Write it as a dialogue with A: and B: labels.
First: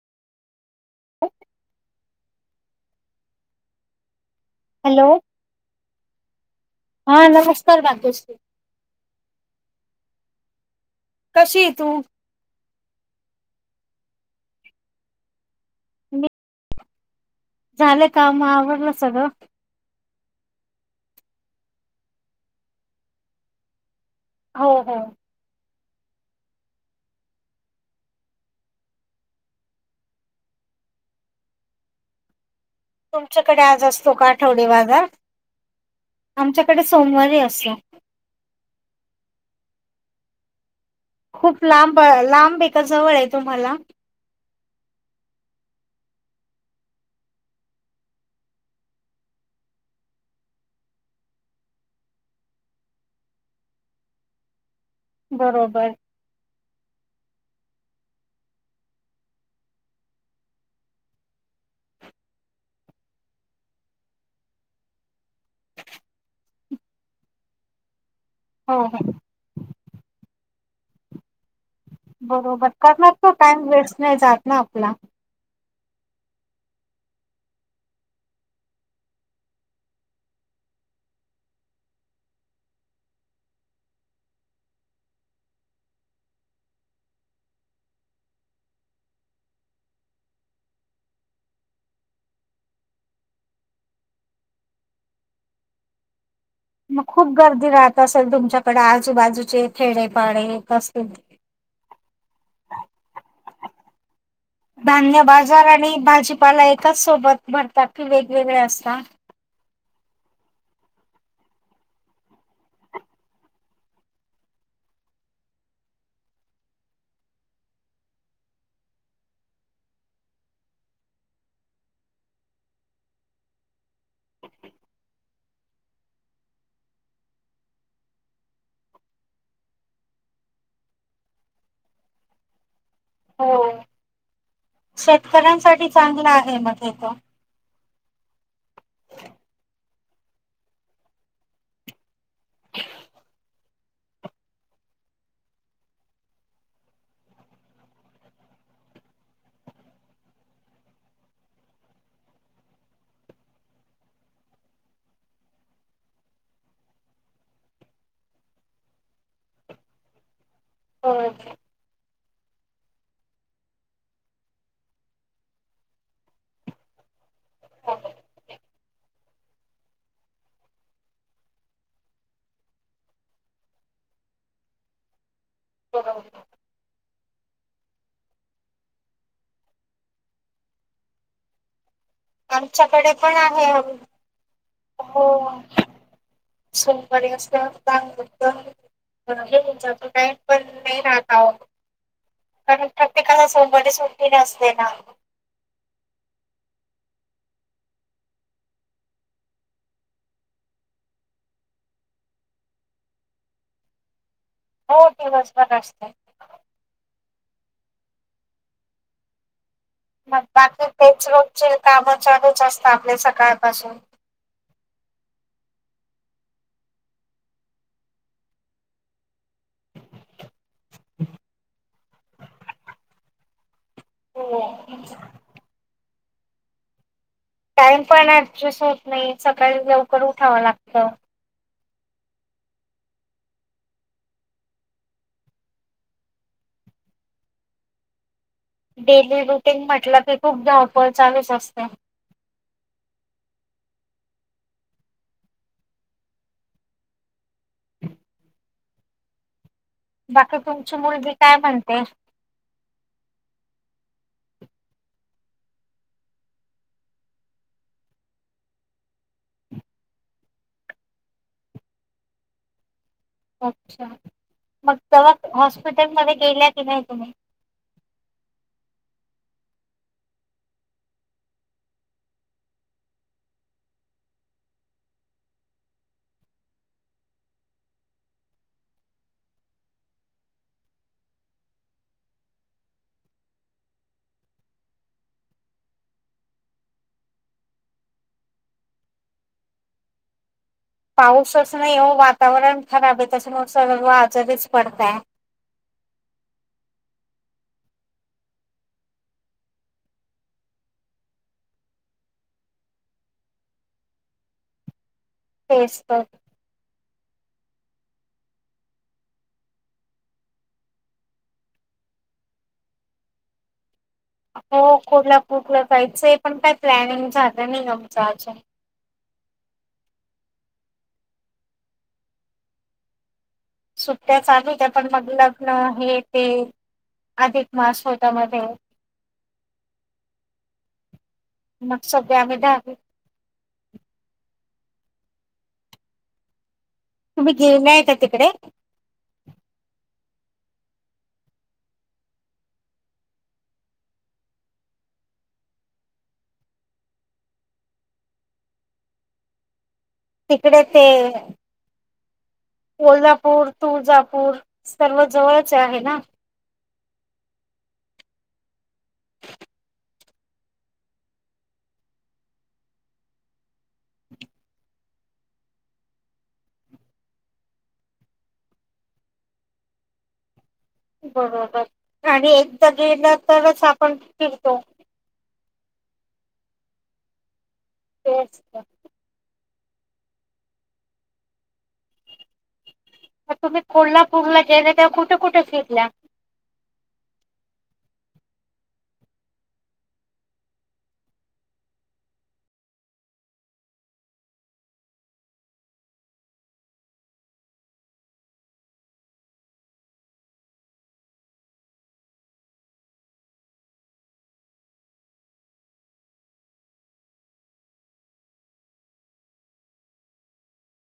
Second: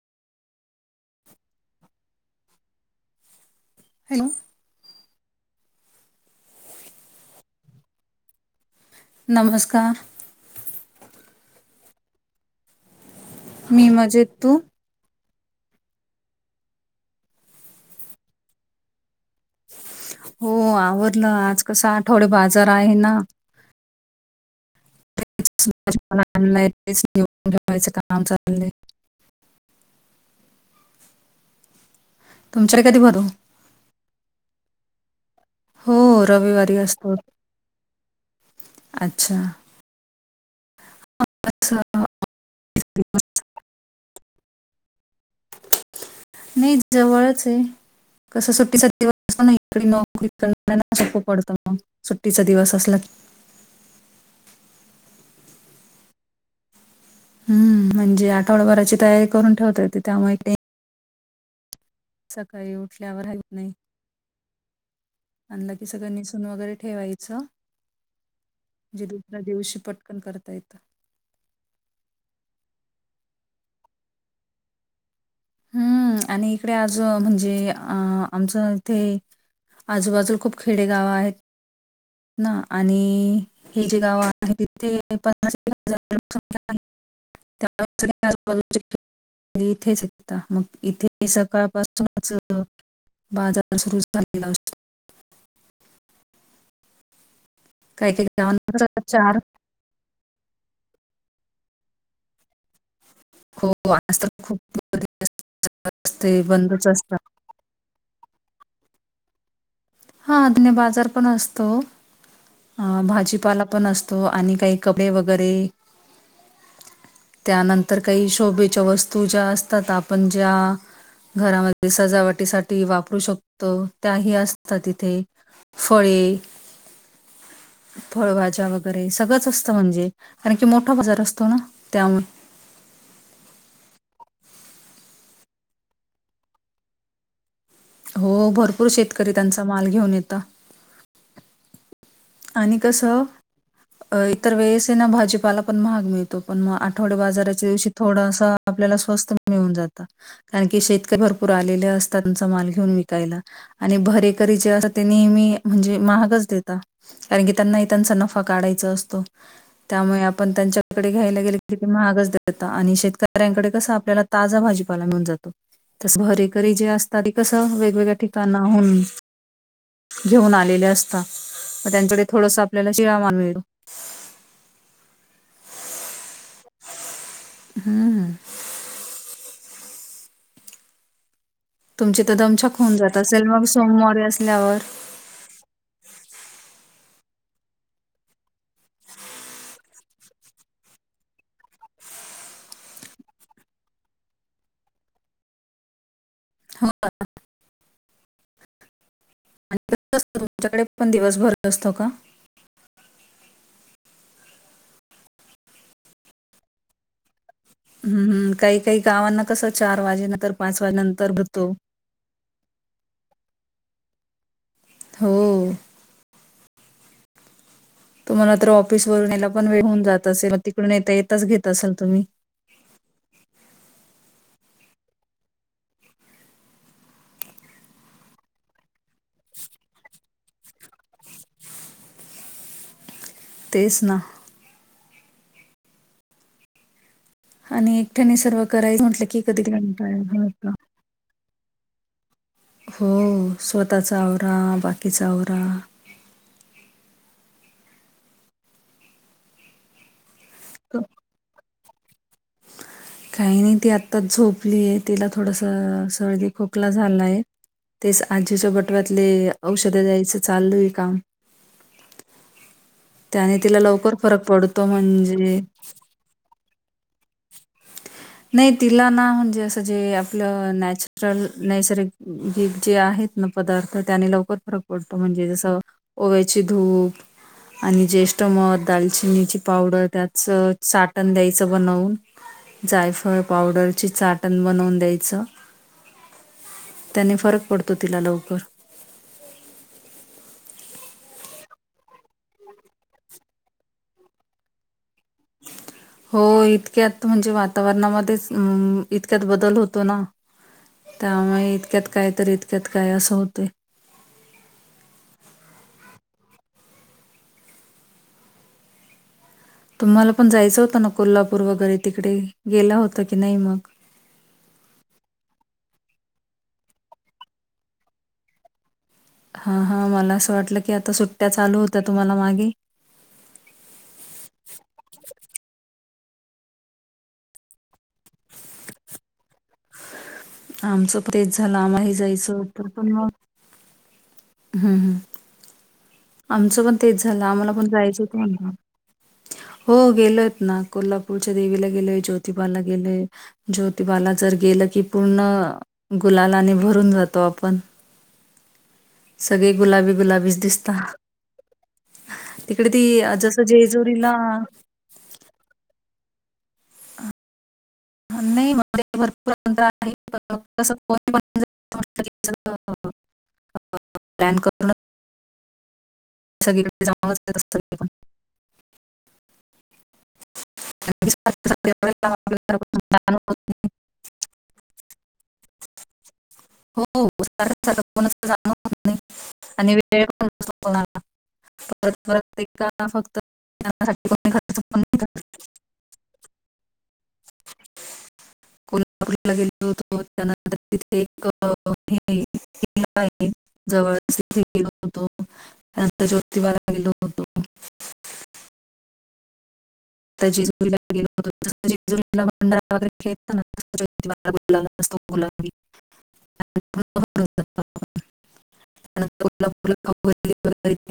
A: Hello,
B: hello. हा नमस्कार बांधूश्री.
A: नमस्कार.
B: कशी तू
A: मी म्हजेत तू?
B: मी झालं का म आवडलं सगळं.
A: हो आवडलं आज कस आठवडे बाजार आहे ना.
B: हो हो.
A: आणय ठेवायचं काम चालले.
B: [unintelligible]
A: तुमच्याकडे कधी भरतो
B: तुमच्याकडे आज असतो का आठवडी बाजार.
A: हो रविवारी
B: आमच्याकडे
A: असतो
B: सोमवारी असो.
A: अच्छा
B: खूप
A: कसं
B: लांब लांब एका जवळ आहे तुम्हाला.
A: नाही जवळच आहे. कस सुट्टीचा दिवस असला ना इक नोकरी कर ना सोपं पडतं मग सुट्टीचा दिवस असला.
B: बरोबर.
A: हम्म म्हणजे आठवडाभराची तयारी करून ठेवता येतु त्यामुळे का. सकाळी उठल्यावर राहीत नाही. आनलकी सगळं निसून वगैरे ठेवायचं.
B: हो हो
A: जे दुसऱ्या दिवशी पटकन करता येत.
B: बरोबर करणार तो टाइम वेस्ट नाही जात ना आपला
A: हम्म आणि इकडे आज म्हणजे अ आमचं इथे. आजूबाजू खूप खेडेगाव आहेत. ना आणि हे जे गाव आहे तिथे पनना हजार लोकसख्या. इथेच. आता मग इथे सकाळपासूनच बाजार सुरूच झालेला असतो
B: [inaudible] खूप गर्दी राहत
A: काही-काही
B: असेल
A: गावांना
B: तुमच्याकडे
A: कसं
B: आजूबाजूचे खेडेपाडे कसतील
A: हो, आज तर खूप गर्दी
B: धान्य
A: अस-
B: बाजार आणि
A: असते,
B: भाजीपाला
A: बंदच
B: एकाच
A: असतात.
B: सोबत भरतात की वेगवेगळे असतात
A: हा अधने बाजार पण असतो अं भाजीपाला पण असतो आणि काही कपडे वगैरे त्यानंतर काही शोभेच्या वस्तू ज्या असतात आपण ज्या घरामध्ये सजावटीसाठी वापरू शकतो त्याही अस त तिथे फळे फळभाज्या वगैरे सगळंच असतं म्हणजे कारण की मोठा बाजार असतो ना त्यामुळे
B: हो शेतकऱ्यांसाठी चांगलं आहे मग तर
A: हो भरपूर शेतकरी त्यांचा माल घेऊन येत आणि कस अ इतर वेळेस ना भाजीपाला पण महाग मिळतो पण मग आठवड्या बाजाराच्या दिवशी थोडासा आपल्याला स्वस्थ कार शेतकरी भरपूर आले असतात त्यां माल घेऊन विकायला आणि भरे ते नेहमी म्हणजे महागच दता कारण की त्यांनाही त्यांचा नफा काढायचा असतो त्यामुळे पण त्यांच्याकडे
B: होय
A: घ्यायला गेले महाग आणि शेतकऱ्यांकडे कस आपल्याला ताजा भाजीपाला मिळून जातो तस भरेकरी जे असतात ते कसं वेगवेगळ्या ठिकाणहून घेऊन आलेले असतात मग त्यांच्याकडे थोडस आपल्याला शिरामा मिळो
B: हो
A: हम्म ह तुमची तर दमछाक होऊन
B: आमच्याकडे
A: जात
B: पण
A: असेल मग
B: आहे
A: सोमवारी असल्यावर
B: हो सोमवारी असत काम करत तचा तो टाइम पण नाही राहता हो कारण प्रत्येकाला सोमवारी सुट्टी नसते ना
A: हा आणिसत तुमच्याकडे पण दिवसभर असतो का
B: हो दिवस बर असते
A: हम्म काही काही गावांना कसं चार
B: मग
A: वाजेनंतर पाच
B: बाकी तेच
A: वाजेनंतर भरतो
B: रोजचे कामं चालूच असत आपले सकाळपासून
A: हो तुम्हाला तर ऑफिस वरूनला पण वे होऊ जात असेल तिकडून येता येताच घेत असाल तुम्ही
B: हो टाइम पण जस होत नाही सकाळी लवकर उठाव लागत
A: तेच ना आणि एकठ्याणी सर्व करायच म्हटलं
B: डेली
A: की कधी ग
B: रुटीन म्हटलं की खूप
A: का
B: धावपळ चालूच असते
A: हो स्वतःचा आवरा बाकीचा आवरा
B: बाकी तुमची मुलगी काय म्हणते
A: काही नाही ती आत्ताच झोपलीय तिला थोडासा सळदी खोकला झालाय तेच आजीच्या बटवातले औषधे द्यायचं चाललय आहे काम त्याने तिला
B: अच्छा
A: लवकर फरक पडतो
B: मग जव
A: म्हणजे
B: हॉस्पिटलमध्येध्ये गेल्या की नाही तुम्ही
A: नाही तिला ना म्हणजे असं जे आ आहेत ना पदार्थ त्याने लवकर फरक पडतो म्हणजे जसं ओव्याची धूप आणि ज्येष्ठ मध दालचिनीची पावडर त्याच चाटण द्यायचं बनवून जायफळ पावडरची चाटण बनवून द्यायचं. त्यांनी फरक पडतो तिला लवकर
B: पाऊसच नाही हो वातावरण खराब आहे तसं न सर्व आजारीच पडताय [inaudible]
A: हो इतक्यात म्हणजे वातावरणामध्येच इतक्यात बदल होतो ना त्यामुळे इतक्यात काय तर इतक्यात काय असं होतंय.
B: तेच तर
A: तुम्हाला पण जायचं होतं ना कोल्हापूर वगैरे तिकडे गेला होता की नाही मग
B: हो कुठला कुठलं जायचंय पण काय प्लॅनिंग झालं नाही आमच आजुन
A: हा हा मला असं वाटलं की आता सुट्ट्या चालू होत्या तुम्हाला मागे
B: सुट्ट्या चालू होत्या पण मग लग्न हे ते, अधिक मास होता मध्ये
A: आमचं तेच झालं
B: मग
A: आम्हाही
B: सगळे आम्ही
A: जायचं तर
B: दहावी
A: पण मग हम्म हम्म आमचं पण तेच झालं
B: तुम्ही
A: आम्हाला पण
B: गेलाय का
A: जायचं
B: तिकडे?
A: होत [unintelligible] हो गेलो ना कोल्हापूरच्या देवीला गेलय ज्योतिबाला गेलय ज्योतिबाला जर गेलं की पूर्ण गुलालाने भरून जातो आपण सगळे गुलाबी गुलाबीच
B: तिकडे
A: दिसता
B: ते
A: तिकडे ती जसं
B: कोल्हापूर,
A: जेजुरीला
B: तुळजापूर सर्व जवळचे आहे ना.
A: [unintelligible] [unintelligible] [unintelligible] कारण की सारखं सारखं एवढ्या
B: बरोबर
A: लांब
B: आणि
A: आपल्याला
B: एकदा
A: घरापासून
B: गेलं
A: जाणं होत
B: तरच
A: नाही.
B: आपण फिरतो. तेच तर.
A: [unintelligible] [unintelligible]
B: तुम्ही
A: जाण्यासाठी कोणी
B: कोल्हापूरला
A: खर्च
B: गेलेल्या
A: पण
B: तेव्हा
A: नाही
B: कुठं
A: करत.
B: कुठे फिरल्या [inaudible]
A: कोल्हापूरला गेल होतो त्यानंतर तिथे [unintelligible] त्यांच ज्योतिबाला गेलो होतो.
B: [inaudible]
A: [unintelligible] [unintelligible] [unintelligible]